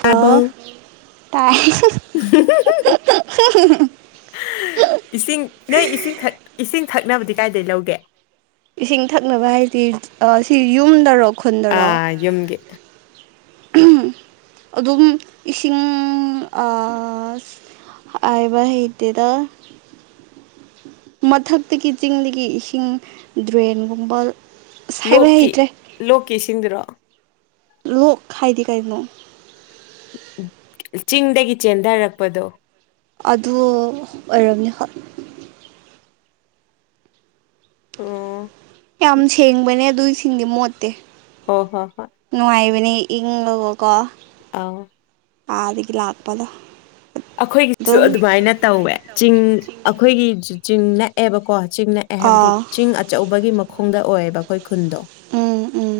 hello ꯇꯥꯕ꯭ꯔꯣ ꯇꯥꯏ [unintelligible] ꯏꯁꯤꯡ ꯅꯣꯏ ꯏꯁꯤꯡ ꯏꯁꯤꯡ ꯊꯛꯅꯕꯗꯤ ꯀꯥꯏꯗꯒꯤ ꯂꯧꯒꯦ ꯏꯁꯤꯡ ꯊꯛꯅꯕ ꯍꯥꯏꯗꯤ ꯁꯤ ꯌꯨꯝꯗꯔꯣ ꯈꯨꯟꯗꯔꯣ ꯑꯥ ꯌꯨꯝꯒꯤ ꯑꯗꯨꯝ ꯏꯁꯤꯡ ꯍꯥꯏꯕ ꯍꯩꯗꯦꯗ ꯃꯊꯛꯇꯒꯤ ꯆꯤꯡꯗꯒꯤ ꯏꯁꯤꯡ ꯗ꯭ꯔꯦꯟꯒꯨꯝꯕ ꯑꯁ ꯍꯥꯏꯕ ꯂꯣꯛꯀꯤ ꯍꯩꯇ꯭ꯔꯦ ꯂꯣꯛꯀꯤ ꯢꯁꯤꯡꯗꯨꯔꯣ ꯂꯣꯛ ꯈꯥꯏꯗꯤ ꯀꯩꯅꯣ ꯆꯤꯡꯗꯒꯤ ꯆꯦꯟꯊꯔꯛꯄꯗꯣ ꯑꯗꯨ ꯑꯣꯏꯔꯝꯅꯤ ꯍꯣꯢ ꯑꯣ ꯌꯥꯝ ꯁꯦꯡꯕꯅꯦ ꯑꯗꯨ ꯢꯁꯤꯡꯗꯤ ꯃꯣꯠꯇꯦ ꯍꯣ ꯍꯣ ꯍꯣꯏ ꯅꯨꯡꯉꯥꯏꯕꯅꯦ ꯏꯪꯉꯒꯀꯣ ꯑꯥꯎ ꯑꯥꯗꯒꯤ ꯂꯥꯛꯄꯗ ꯑꯩꯈꯣꯏꯒꯤꯁꯨ ꯑꯗꯨꯃꯥꯏꯅ ꯇꯧꯋꯦ ꯆꯤꯡ ꯑꯩꯈꯣꯏꯒꯤꯁꯨ ꯆꯤꯡ ꯅꯛꯑꯦꯕꯀꯣ ꯆꯤꯡ ꯑꯦ ꯍꯥꯏꯕꯗꯤ ꯑꯥ ꯆꯤꯡ ꯑꯆꯧꯕꯒꯤ ꯃꯈꯣꯡꯗ ꯑꯣꯏꯌꯦꯕ ꯑꯩꯈꯣꯏ ꯈꯨꯟꯗꯣ ꯎꯝ ꯎꯝ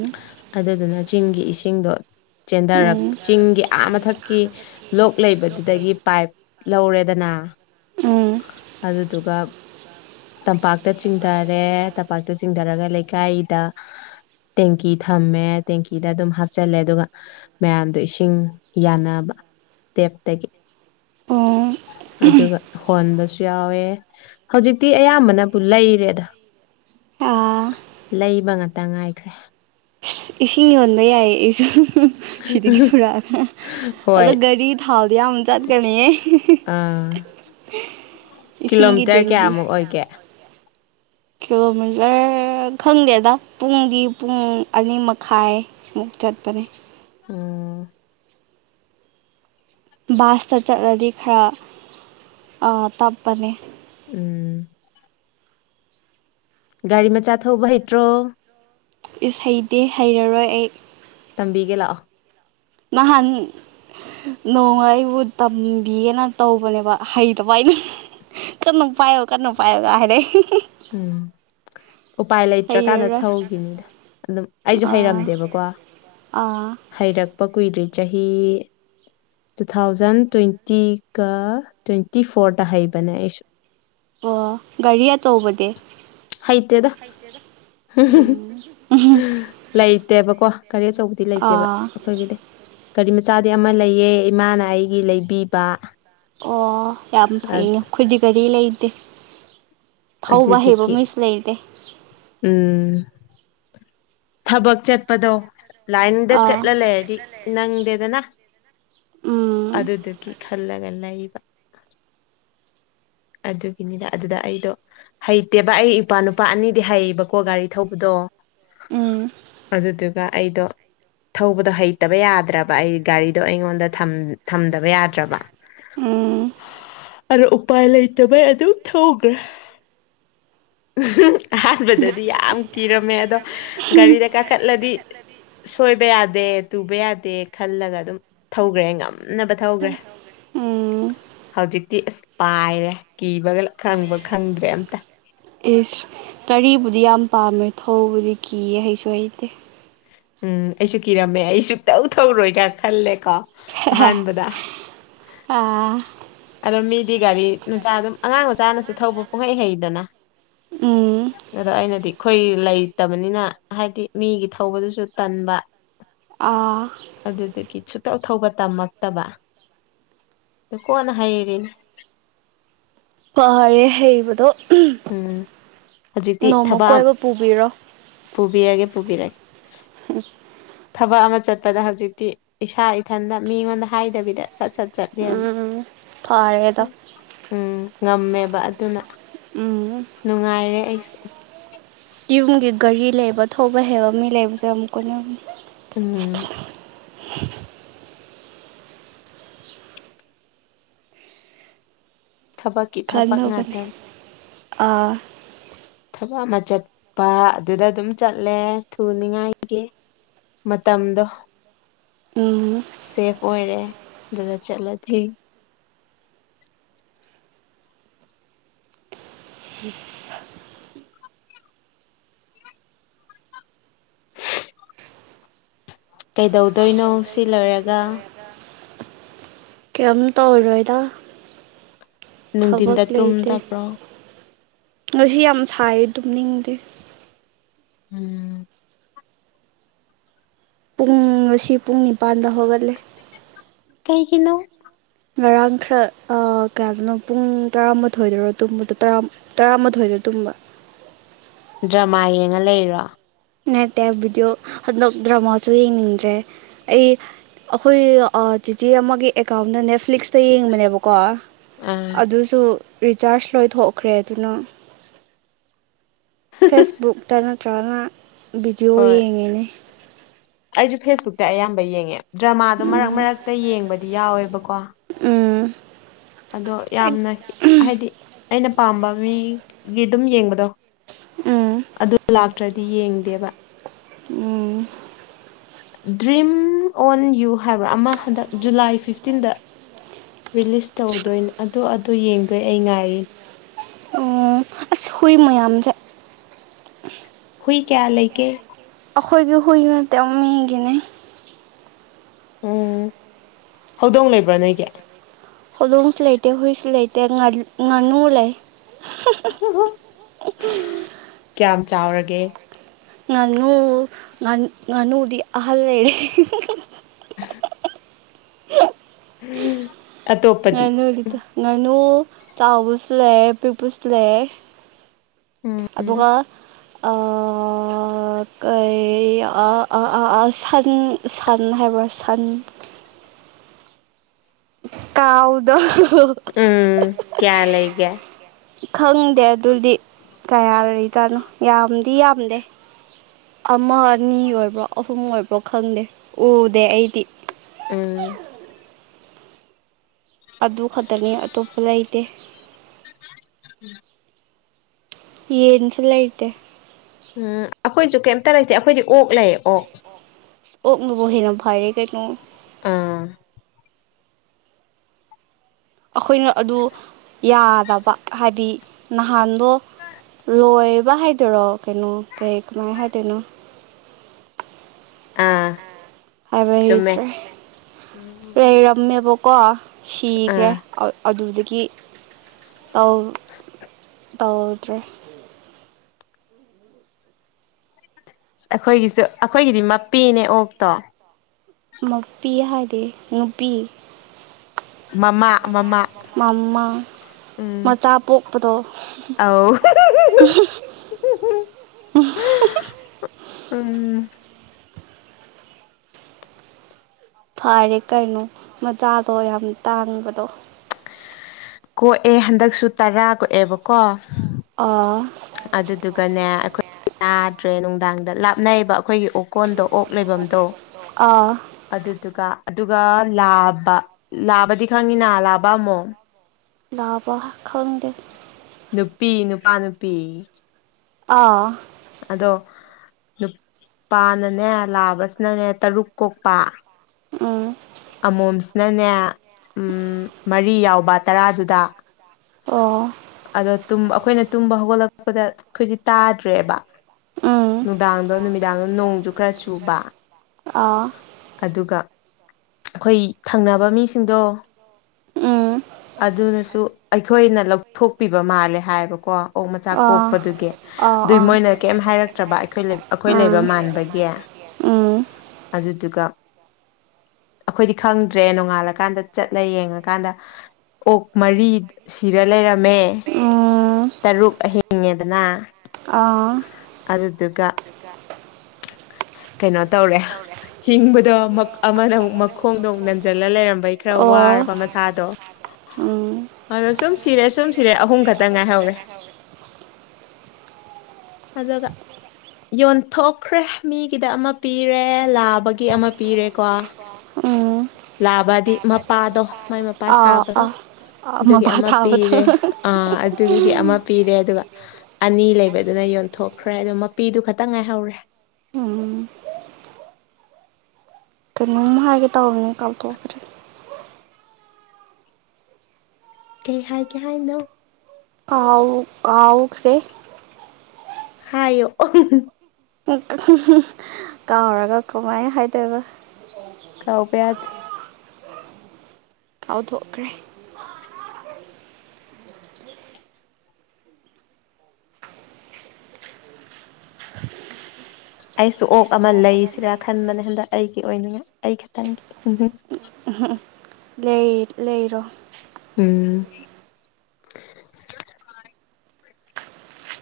ꯑꯗꯨꯗꯨꯅ ꯆꯤꯡꯒꯤ ꯏꯁꯤꯡꯗꯣ ꯆꯦꯟꯊꯔꯛ ꯎꯝ ꯆꯤꯡꯒꯤ ꯑꯥ ꯃꯊꯛꯀꯤ ꯂꯣꯛ ꯂꯩꯕꯗꯨꯗꯒꯤ ꯄꯥꯏꯞ ꯂꯧꯔꯦꯗꯅ ꯎꯝ ꯑꯗꯨꯗꯨꯒ ꯇꯝꯄꯥꯛꯇ ꯆꯤꯡꯊꯔꯦ ꯇꯝꯄꯥꯛ ꯇ ꯆꯤꯡꯊꯔꯒ ꯂꯩꯀꯥꯏꯗ ꯇꯦꯡꯀꯤ ꯊꯝꯃꯦ ꯇꯦꯡꯀꯤꯗ ꯑꯗꯨꯝ ꯍꯥꯞꯆꯜꯂꯦ ꯑꯗꯨꯒ ꯃꯌꯥꯝꯗꯣ ꯏꯁꯤꯡ ꯌꯥꯟꯅꯅꯕ ꯇꯦꯞꯇꯒꯤ ꯎꯝ ꯑꯗꯨꯒ ꯍꯣꯟꯕꯁꯨ ꯌꯥꯎꯋꯦ ꯍꯧꯖꯤꯛꯇꯤ ꯑꯌꯥꯝꯕꯅꯕꯨ ꯂꯩꯔꯦꯗ ꯑꯥ ꯂꯩꯕ ꯉꯥꯛꯇ ꯉꯥꯏꯈ꯭ꯔꯦ ꯑ ꯏꯁꯤꯡ ꯌꯣꯟꯕ ꯌꯥꯏꯌꯦ ꯑꯩꯁꯨ ꯁꯤꯗꯒꯤ ꯄꯨꯔꯛꯑꯒ ꯍꯣꯏ ꯑꯗꯣ ꯒꯥꯔꯤ ꯊꯥꯎꯗꯤ ꯌꯥꯝ ꯆꯠꯀꯅꯤꯌꯦ ꯑꯥ ꯏꯁꯤꯡꯒꯤ ꯀꯤꯂꯣꯃꯤꯇꯔ ꯗꯦꯡꯒꯤ ꯀꯌꯥꯃꯨꯛ ꯑꯣꯏꯒꯦ ꯀꯤꯂꯣꯃꯤꯇꯔ ꯈꯪꯗꯦꯗ ꯄꯨꯡꯗꯤ ꯄꯨꯡ ꯑꯅꯤ ꯃꯈꯥꯏ ꯃꯨꯛ ꯆꯠꯄꯅꯦ ꯑꯣꯝ ꯕꯥꯁꯇ ꯆꯠꯂꯗꯤ ꯈꯔ ꯇꯞꯄꯅꯦ ꯎꯝ ꯒꯥꯔꯤ ꯃꯆꯥ ꯊꯧꯕ ꯍꯩꯇ꯭ꯔꯣ ꯏꯁ ꯍꯩꯇꯦ ꯍꯩꯔꯔꯣꯏ ꯑꯩ ꯇꯝꯕꯤꯒꯦ ꯂꯥꯛꯑꯣ ꯅꯥꯍꯥꯟ ꯅꯣꯡꯃ ꯑꯩꯕꯨ ꯇꯝꯕꯤꯌꯦꯅ ꯇꯧꯕꯅꯦꯕ ꯍꯩꯇꯕ ꯑꯩꯅ ꯀꯟꯅꯥ ꯄꯥꯏꯌꯣ ꯀꯟꯅꯥ ꯄꯥꯏꯌꯣ ꯒꯥ ꯍꯥꯏꯔꯦ ꯎꯝ ꯎꯄꯥꯏ ꯂꯩꯇ꯭ꯔꯀꯥꯟꯗ ꯍꯩꯔꯔꯣꯏ ꯊꯧꯈꯤꯅꯤꯗ ꯑꯗꯨꯝ ꯑꯩꯁꯨ ꯑꯥ ꯍꯩꯔꯝꯗꯦꯕꯀꯣ ꯑꯥ ꯍꯩꯔꯛꯄ ꯀꯨꯏꯗ꯭ꯔꯤ ꯆꯍꯤ ꯇꯨ ꯊꯥꯎꯖꯟ ꯇ꯭ꯋꯦꯟꯇꯤꯒ ꯇ꯭ꯋꯦꯟꯇꯤ ꯐꯣꯔꯗ ꯍꯩꯕꯅꯦ ꯑꯩꯁꯨ ꯑꯣ ꯒꯥꯔꯤ ꯑꯆꯧꯕꯗꯤ ꯍꯩꯇꯦꯗ ꯎꯝ ꯂꯩꯇꯦꯕꯀꯣ ꯒꯥꯔꯤ ꯑꯆꯧꯕ ꯗꯤ ꯂꯩꯇꯦꯕ ꯑꯥ ꯑꯩꯈꯣꯏꯒꯤꯗꯤ ꯒꯥꯔꯤ ꯃꯆꯥꯗꯤ ꯑꯃ ꯂꯩꯌꯦ ꯏꯃꯥꯅ ꯑꯩꯒꯤ ꯂꯩꯕꯤꯕ ꯑꯣ ꯌꯥꯝ ꯐꯩꯅꯦ ꯑꯗ- ꯑꯩꯈꯣꯏꯗꯤ ꯒꯥꯔꯤ ꯂꯩꯇꯦ ꯊꯧꯕ ꯍꯩꯕ ꯑꯗꯨꯗꯨꯒꯤ ꯃꯤꯁꯨ ꯂꯩꯔꯤꯗꯦ ꯎꯝ ꯊꯕꯛ ꯆꯠꯄꯗꯣ ꯂꯥꯏꯟꯗ ꯑꯥ ꯆꯠꯂ ꯂꯩꯔꯗꯤ ꯅꯪꯗꯦꯗꯅ ꯎꯝ ꯑꯗꯨꯗꯨꯒꯤ ꯈꯜꯂꯒꯂ ꯂꯩꯕ ꯑꯗꯨꯒꯤꯅꯤꯗ ꯑꯗꯨꯗ ꯑꯩꯗꯣ ꯍꯩꯇꯦꯕ ꯑꯩ ꯏꯄꯥ ꯅꯨꯄꯥ ꯑꯅꯤꯗꯤ ꯍꯩꯌꯦꯕꯀꯣ ꯒꯥꯔꯤ ꯊꯧꯕꯗꯣ ꯎꯝ ꯑꯗꯨꯗꯨꯒ ꯑꯩꯗꯣ ꯊꯧꯕꯗꯣ ꯍꯩꯇꯕ ꯌꯥꯗ꯭ꯔꯕ ꯑꯩ ꯒꯥꯔꯤꯗꯣ ꯑꯩꯉꯣꯟꯗ ꯊꯝꯗꯕ ꯌꯥꯗ꯭ꯔꯕ ꯑꯝ ꯑꯣ ꯎꯄꯥꯏ ꯂꯩꯇꯕꯩ ꯑꯗꯨ ꯊꯧꯈ꯭ꯔꯦ ꯎ ꯑꯍꯥꯟꯕꯗꯗꯤ ꯌꯥꯝ ꯀꯤꯔꯝꯃꯦ ꯑꯗꯣ ꯒꯥꯔꯤꯗ ꯀꯥꯈꯠꯂꯗꯤ ꯁꯣꯏꯕ ꯌꯥꯗꯦ ꯇꯨꯕ ꯌꯥꯗꯦ ꯈꯜꯂꯒ ꯑꯗꯨꯝ ꯊꯧꯈ꯭ꯔꯦ ꯉꯝꯅꯕ ꯊꯧꯈ꯭ꯔꯦ ꯎꯝ ꯍꯧꯖꯤꯛꯇꯤ ꯑꯁ ꯄꯥꯏꯔꯦ ꯀꯤꯕꯒ ꯈꯪꯕ ꯈꯪꯗ꯭ꯔꯦ ꯑꯝꯇ ꯏꯁ ꯒꯔꯤꯕꯨꯗꯤ ꯌꯥꯝ ꯄꯥꯝꯃꯦ ꯊꯧꯕꯗꯤ ꯀꯤꯌꯦ ꯍꯩꯁꯨ ꯍꯩꯇꯦ ꯎꯝ ꯑꯩꯁꯨ ꯀꯤꯔꯝꯃꯦ ꯑꯩꯁꯨꯛꯇꯧ ꯊꯧꯔꯣꯏ ꯀꯥꯏ ꯈꯜꯂꯦ ꯀꯣ ꯑꯥ ꯑꯗꯣ ꯃꯤꯗꯤ ꯒꯥꯔꯤ ꯃꯆꯥ ꯑꯗꯨꯝ ꯑꯉꯥꯡ ꯃꯆꯥꯅꯁꯨ ꯊꯧꯕ ꯄꯨꯡꯍꯩ ꯍꯩꯗꯅ ꯎꯝ ꯑꯗꯣ ꯑꯩꯅꯗꯤ ꯑꯩꯈꯣꯏ ꯂꯩꯇꯕꯅꯤꯅ ꯍꯥꯏꯗꯤ ꯃꯤꯒꯤ ꯊꯧꯕꯗꯨꯁꯨ ꯇꯟꯕ [inaudible] ꯑꯥ ꯑꯗꯨꯗꯒꯤ ꯁꯨꯇꯧ ꯊꯧꯕ ꯇꯝꯃꯛꯇꯕ ꯑꯗꯨ ꯀꯣꯟꯅ ꯍꯔꯔꯤꯅꯦ ꯐꯔꯦ ꯍꯩꯕꯗꯣ ꯎꯝ ꯍꯧꯖꯤꯛꯇꯤ ꯅꯣꯡꯃ ꯊꯕꯛ ꯑꯃ ꯀꯣꯏꯕ ꯄꯨꯕꯤꯔꯣ ꯄꯨꯕꯤꯔꯒꯦ ꯄꯨꯕꯤꯔꯒꯦ ꯊꯕꯛ ꯑꯃ ꯆꯠꯄꯗ ꯍꯧꯖꯤꯛꯇꯤ ꯏꯁꯥ ꯏꯊꯟꯗ ꯃꯤꯉꯣꯟꯗ ꯍꯥꯏꯗꯕꯤꯗ ꯁꯠ ꯁꯠ ꯆꯠꯂꯦ ꯐꯥꯔꯦꯗ ꯎꯝ ꯉꯝꯃꯦꯕ ꯑꯗꯨꯅ ꯎꯝ ꯅꯨꯡꯉꯥꯏꯔꯦ ꯑꯩꯁꯨ ꯌꯨꯝꯒꯤ ꯒꯥꯔꯤ ꯂꯩꯕ ꯊꯧꯕ ꯍꯩꯕ ꯃꯤ ꯂꯩꯕꯁꯦ ꯌꯥꯝ ꯀꯣꯅꯕꯅꯦ ꯎꯝ ꯊꯕꯛ ꯐꯟꯅꯕꯅꯦ ꯉꯥꯛꯇꯅꯤ ꯑꯥ ꯊꯕꯛ ꯑꯃ ꯆꯠꯄ ꯑꯗꯨꯗ ꯑꯗꯨꯝ ꯆꯠꯂꯦ ꯊꯨꯅꯤꯡꯉꯥꯏꯒꯤ ꯃꯇꯝꯗꯣ ꯎꯝ ꯁꯦꯐ ꯑꯣꯏꯔꯦ ꯑꯗꯨꯗ ꯆꯠꯂꯗꯤ ꯀꯩꯗꯧꯗꯣꯏꯅꯣ ꯁꯤ ꯂꯣꯏꯔꯒ ꯀꯩꯝ ꯇꯧꯔꯣꯏꯗ ꯊꯕꯛ ꯅꯨꯡꯊꯤꯟꯗ ꯂꯩꯇꯦ ꯇꯨꯝꯗꯕ꯭ꯔꯣ ꯉꯁꯤ ꯌꯥꯝ ꯁꯥꯏ ꯇꯨꯝꯅꯤꯡꯗꯦ ꯎꯝ ꯄꯨꯡ ꯉꯁꯤ ꯄꯨꯡ ꯅꯤꯄꯥꯟꯗ ꯍꯧꯒꯠꯂꯦ ꯀꯩꯒꯤꯅꯣ ꯉꯔꯥꯡ ꯈꯔ ꯑ ꯀꯌꯥꯗꯅꯣ ꯄꯨꯡ ꯇꯔꯥꯃꯥꯊꯣꯏꯗꯔꯣ ꯇꯨꯝꯕꯗꯣ ꯇꯔꯥ ꯇꯔꯥꯃꯥꯊꯣꯏꯗ ꯇꯨꯝꯕ ꯗ꯭ꯔꯃꯥ ꯌꯦꯡꯉ ꯂꯩꯔꯤꯔꯣ ꯅꯠꯇꯦ ꯚꯤꯗꯤꯑꯣ ꯍꯟꯗꯛ ꯗ꯭ꯔꯃꯥꯁꯨ ꯌꯦꯡꯅꯤꯡꯗ꯭ꯔꯦ ꯑꯩ ꯑꯈꯣꯏ ꯆꯤꯆꯦ ꯑꯃꯒꯤ ꯑꯦꯀꯥꯎꯟꯗ ꯅꯦꯐ꯭ꯂꯤꯛꯁꯇ ꯌꯦꯡꯕꯅꯦꯕꯀꯣ ꯑꯥ ꯑꯗꯨꯁꯨ ꯔꯤꯆꯥꯔꯖ ꯂꯣꯏꯊꯣꯛꯈ꯭ꯔꯦ ꯑꯗꯨꯅ ꯐꯦꯁꯕꯨꯛꯇ ꯅꯠꯇ꯭ꯔꯒꯅ ꯚꯤꯗꯤꯑꯣ ꯍꯣꯏ ꯌꯦꯡꯉꯤꯅꯦ ꯑꯩꯁꯨ ꯐꯦꯁꯕꯨꯛꯇ ꯑꯌꯥꯝꯕ ꯌꯦꯡꯉꯦ ꯗ꯭ꯔꯃꯥꯗꯣ ꯃꯔꯛ ꯎꯝ ꯃꯔꯛꯇ ꯌꯦꯡꯕꯗꯤ ꯌꯥꯎꯋꯦꯕꯀꯣ ꯎꯝ ꯑꯗꯣ ꯌꯥꯝꯅ ꯍꯥꯏꯗꯤ ꯑꯩꯅ ꯄꯥꯝꯕ ꯃꯤꯒꯤꯗꯨꯝ ꯌꯦꯡꯕꯗꯣ ꯎꯝ ꯑꯗꯨ ꯂꯥꯛꯇ꯭ꯔꯗꯤ ꯌꯦꯡꯗꯦꯕ ꯎꯝ ꯗ꯭ꯔꯤꯝ ꯑꯣꯟ ꯌꯨ ꯍꯥꯏꯕ꯭ꯔꯥ ꯑꯃ ꯍꯟꯗꯛ ꯖꯨꯂꯥꯏ ꯐꯤꯐꯇꯤꯟꯗ ꯔꯤꯂꯤꯁ ꯇꯧꯗꯣꯏꯅꯦ ꯑꯗꯨ ꯑꯗꯨ ꯌꯦꯡꯗꯣꯏ ꯑꯩ ꯉꯥꯏꯔꯤ ꯎꯝ ꯍꯨꯏ ꯃꯌꯥꯝꯁꯦ ꯍꯨꯏ ꯀꯌꯥ ꯂꯩꯒꯦ ꯑꯈꯣꯏꯒꯤ ꯍꯨꯏ ꯅꯠꯇꯦ ꯃꯤꯒꯤꯅꯦ ꯎꯝ ꯍꯧꯗꯣꯡ ꯂꯩꯕ꯭ꯔ ꯅꯣꯏꯒꯤ ꯍꯧꯗꯣꯡꯁꯨ ꯂꯩꯇꯦ ꯍꯨꯏꯁꯨ ꯂꯩꯇꯦ ꯉꯥꯅꯨ ꯂꯩ ꯀ꯭ꯌꯥꯝ ꯆꯥꯎꯔꯒꯦ ꯉꯥꯅꯨ ꯉꯥꯅꯨꯗꯤ ꯑꯍꯜ ꯂꯩꯔꯦ [unintelligible] ꯑꯇꯣꯞꯄꯗꯤ ꯉꯥꯅꯨꯗꯤ ꯇꯨ ꯉꯥꯅꯨ ꯆꯥꯎꯕꯨꯁꯨ ꯂꯩꯌꯦ ꯄꯤꯛꯄꯁꯨ ꯂꯩꯌꯦ ꯎꯝ ꯑꯗꯨꯒ ꯑꯥ ꯑ ꯀꯩ ꯑ ꯑ ꯑ ꯑ ꯁꯟ ꯁꯟ ꯍꯥꯏꯕ꯭ꯔꯥ ꯁꯟ ꯀꯥꯎꯗꯣ ꯎꯝ ꯀ꯭ꯌꯥ ꯂꯩꯒꯦ ꯈꯪꯗꯦ ꯑꯗꯨꯗꯤ ꯀꯌꯥ ꯂꯩꯖꯥꯠꯅꯣ ꯌꯥꯝꯗꯤ ꯌꯥꯝꯗꯦ ꯑꯃ ꯑꯅꯤ ꯑꯣꯏꯕ꯭ꯔꯣ ꯑꯍꯨꯝ ꯑꯣꯏꯕ꯭ꯔꯣ ꯈꯪꯗꯦ ꯎꯗꯦ ꯑꯩꯗꯤ ꯎꯝ ꯑꯗꯨ ꯈꯛꯇꯅꯤ ꯑꯇꯣꯞꯄ ꯂꯩꯇꯦ [unintelligible] ꯌꯦꯟꯁꯨ ꯂꯩꯇꯦ ꯎꯝ ꯑꯈꯣꯏꯁꯨ ꯀꯩꯝꯇ ꯂꯩꯇꯦ ꯑꯩꯈꯣꯏꯗꯤ ꯑꯣꯛ ꯂꯩꯌꯦ ꯑꯣꯛ ꯑꯣꯛꯅꯕꯨ ꯍꯦꯟꯅ ꯐꯔꯦ ꯀꯩꯅꯣ ꯑꯥ ꯑꯈꯣꯏꯅ ꯑꯗꯨ ꯌꯥꯗꯕ ꯍꯥꯏꯗꯤ ꯅꯍꯟꯗꯣ ꯂꯣꯏꯕ ꯍꯥꯏꯗꯣꯏꯔꯣ ꯀꯩꯅꯣ ꯀꯩ ꯀꯃꯥꯏ ꯍꯥꯏꯗꯣꯏꯅꯣ ꯑꯥ ꯍꯥꯏꯕ ꯆꯨꯝꯃꯦ ꯍꯩꯇ꯭ꯔꯦ ꯂꯩꯔꯝꯃꯦꯕꯀꯣ ꯁꯤꯈ꯭ꯔꯦ ꯑꯥ ꯑꯗꯨꯗꯒꯤ ꯇꯧ ꯇꯧꯗ꯭ꯔꯦ ꯑꯩꯈꯣꯏꯒꯤꯁꯨ ꯑꯩꯈꯣꯏꯒꯤꯗꯤ ꯃꯄꯤꯅꯦ ꯑꯣꯛꯇꯣ ꯃꯄꯤ ꯍꯥꯏꯗꯤ ꯅꯨꯄꯤ ꯃꯃꯥ ꯃꯃꯥ ꯃꯃꯥ ꯎꯝ ꯃꯆꯥꯞ ꯄꯣꯛꯄꯗꯣ ꯑꯧ ꯎꯝ ꯎꯝ ꯐꯔꯦ ꯀꯩꯅꯣ ꯃꯆꯥꯗꯣ ꯌꯥꯝ ꯇꯥꯡꯕꯗꯣ ꯀꯣꯛꯑꯦ ꯍꯟꯗꯛꯁꯨ ꯇꯔꯥ ꯀꯣꯛꯑꯦꯕꯀꯣ ꯑꯥ ꯑꯗꯨꯗꯨꯒꯅꯦ ꯑꯩꯈꯣꯏ ꯌꯥꯥꯗ꯭ꯔꯦ ꯅꯨꯡꯗꯥꯡꯗ ꯂꯥꯞꯅꯩꯌꯦꯕ ꯑꯩꯈꯣꯏꯒꯤ ꯑꯣꯀꯣꯟꯗ ꯑꯣꯛ ꯂꯩꯐꯝꯗꯣ ꯑꯥ ꯑꯗꯨꯗꯨꯒ ꯑꯗꯨꯒ ꯂꯥꯕ ꯂꯥꯕꯗꯤ ꯈꯪꯉꯤꯅꯥ ꯂꯥꯕ ꯑꯃꯣꯝ ꯂꯥꯕ ꯈꯪꯗꯦ ꯅꯨꯄꯤ ꯅꯨꯄꯥ ꯅꯨꯄꯤ ꯑꯥ ꯑꯗꯣ ꯅꯨꯄꯥꯅꯅꯦ ꯂꯥꯕꯁꯤꯅꯅꯦ ꯇꯔꯨꯛ ꯀꯣꯛꯄ ꯎꯝ ꯑꯃꯣꯝꯁꯤꯅꯅꯦ ꯃꯔꯤ ꯌꯥꯎꯕ ꯇꯔꯥꯗꯨꯗ ꯑꯣ ꯑꯗꯣ ꯇꯨꯝ ꯑꯩꯈꯣꯏꯅ ꯇꯨꯝꯕ ꯍꯧꯒꯠꯂꯛꯄꯗ ꯑꯩꯈꯣꯏꯗꯤ ꯇꯥꯗ꯭ꯔꯦꯕ ꯎꯝ ꯅꯨꯡꯗꯥꯡꯗꯣ ꯅꯨꯃꯤꯗꯥꯡꯗꯣ ꯅꯣꯡꯖꯨ ꯈꯔ ꯆꯨꯕ ꯑꯥ ꯑꯗꯨꯒ ꯑꯩꯈꯣꯏ ꯊꯪꯅꯕ ꯃꯤꯁꯤꯡꯗꯣ ꯎꯝ ꯑꯗꯨꯅꯁꯨ ꯑꯩꯈꯣꯏꯅ ꯂꯧꯊꯣꯛꯄꯤꯕ ꯃꯥꯜꯂꯦ ꯍꯥꯏꯌꯦꯕ ꯀꯣ ꯑꯣꯛ ꯃꯆꯥ ꯑꯥ ꯀꯣꯛꯄꯗꯨꯒꯤ ꯑꯥ ꯑꯗꯨꯏ ꯑꯥ ꯃꯣꯏꯅ ꯀꯤꯝ ꯍꯥꯏꯔꯛ ꯇ꯭ꯔꯕ ꯑꯩꯈꯣꯏ ꯑꯩꯈꯣꯏ ꯂꯩꯕ ꯃꯥꯟꯕꯒꯤ ꯑꯣꯛ ꯑꯗꯨꯗꯨꯒ ꯑꯩꯈꯣꯏꯗꯤ ꯈꯪꯗ꯭ꯔꯦ ꯅꯣꯡꯉꯥꯜꯂ ꯀꯥꯟꯗ ꯆꯠꯂ ꯌꯦꯡꯉꯀꯥꯟꯗ ꯑꯣꯛ ꯃꯔꯤ ꯁꯤꯔ ꯂꯩꯔꯝꯃꯦ ꯑꯣ ꯇꯔꯨꯛ ꯑꯍꯤꯡꯉꯦꯗꯅ ꯑꯥ ꯑꯗꯨꯗꯨꯒ ꯀꯩꯅꯣ ꯇꯧꯔꯦ ꯍꯤꯡꯕꯗꯣ ꯑꯃꯥꯅ ꯑꯃꯨꯛ ꯃꯈꯣꯡꯗꯣ ꯅꯟꯖꯤꯜꯂꯒ ꯂꯩꯔꯝꯕꯩ ꯈꯔ ꯑꯣ ꯋꯥꯔꯕ ꯃꯁꯥꯗꯣ ꯃꯁꯥꯗꯣ ꯑꯗꯣ ꯁꯨꯝ ꯁꯤꯔꯦ ꯁꯨꯝ ꯁꯤꯔꯦ ꯑꯍꯨꯝ ꯈꯛꯇꯪ ꯉꯥꯏꯍꯧꯔꯦ ꯑꯗꯨꯒ ꯌꯣꯟꯊꯣꯛ ꯈ꯭ꯔꯦ ꯃꯤꯒꯤꯗ ꯑꯃꯥ ꯄꯤꯔꯦ ꯂꯥꯕꯒꯤ ꯑꯃꯥ ꯄꯤꯔꯦ ꯀꯣ ꯑꯣ ꯂꯥꯛꯕꯗꯤ ꯃꯄꯥꯗꯣ ꯃꯥꯏ ꯃꯄꯥ ꯑꯥ ꯁꯥꯕꯗꯣ ꯑꯥ ꯑꯥ ꯑꯗꯨꯒꯤ ꯃꯄꯥ ꯑꯃꯥ ꯊꯥꯕꯗꯣ ꯄꯤꯔꯦ ꯑꯥ ꯑꯗꯨꯒꯤ ꯑꯃꯥ ꯄꯤꯔꯦ ꯑꯗꯨꯒ ꯑꯅꯤ ꯂꯩꯕꯗꯨꯅ ꯌꯣꯟꯊꯣꯛꯈ꯭ꯔꯦ ꯑꯣ ꯃꯄꯤꯗꯨ ꯈꯛꯇꯪ ꯉꯥꯏꯍꯧꯔꯦ [unintelligible] ꯀꯩꯅꯣꯝ ꯍꯥꯏꯒꯦ ꯇꯧꯕꯅꯤ ꯀꯥꯎꯊꯣꯛꯈ꯭ꯔꯦ ꯀꯩ ꯍꯥꯏꯒꯦ ꯍꯥꯏꯅꯣ ꯀꯥꯎ ꯀꯥꯎꯈ꯭ꯔꯦ ꯍꯥꯏꯌꯣ [unintelligible] [unintelligible] ꯀꯥꯎꯔꯒ ꯀꯃꯥꯏꯟ ꯍꯥꯏꯗꯣꯏꯕ ꯀꯥꯎꯕ ꯌꯥꯗꯦ ꯀꯥꯎꯊꯣꯛꯈ꯭ꯔꯦ ꯑꯩꯁꯨ ꯑꯣꯛ ꯑꯃꯥ ꯂꯩꯁꯤꯔ ꯈꯟꯕꯅꯦ ꯍꯟꯗꯛ ꯑꯩꯒꯤ ꯑꯣꯏꯅꯤꯉꯥꯏ ꯑꯩ ꯈꯛꯒꯤ [unintelligible] ꯂꯩ ꯂꯩꯔꯣ ꯑꯝ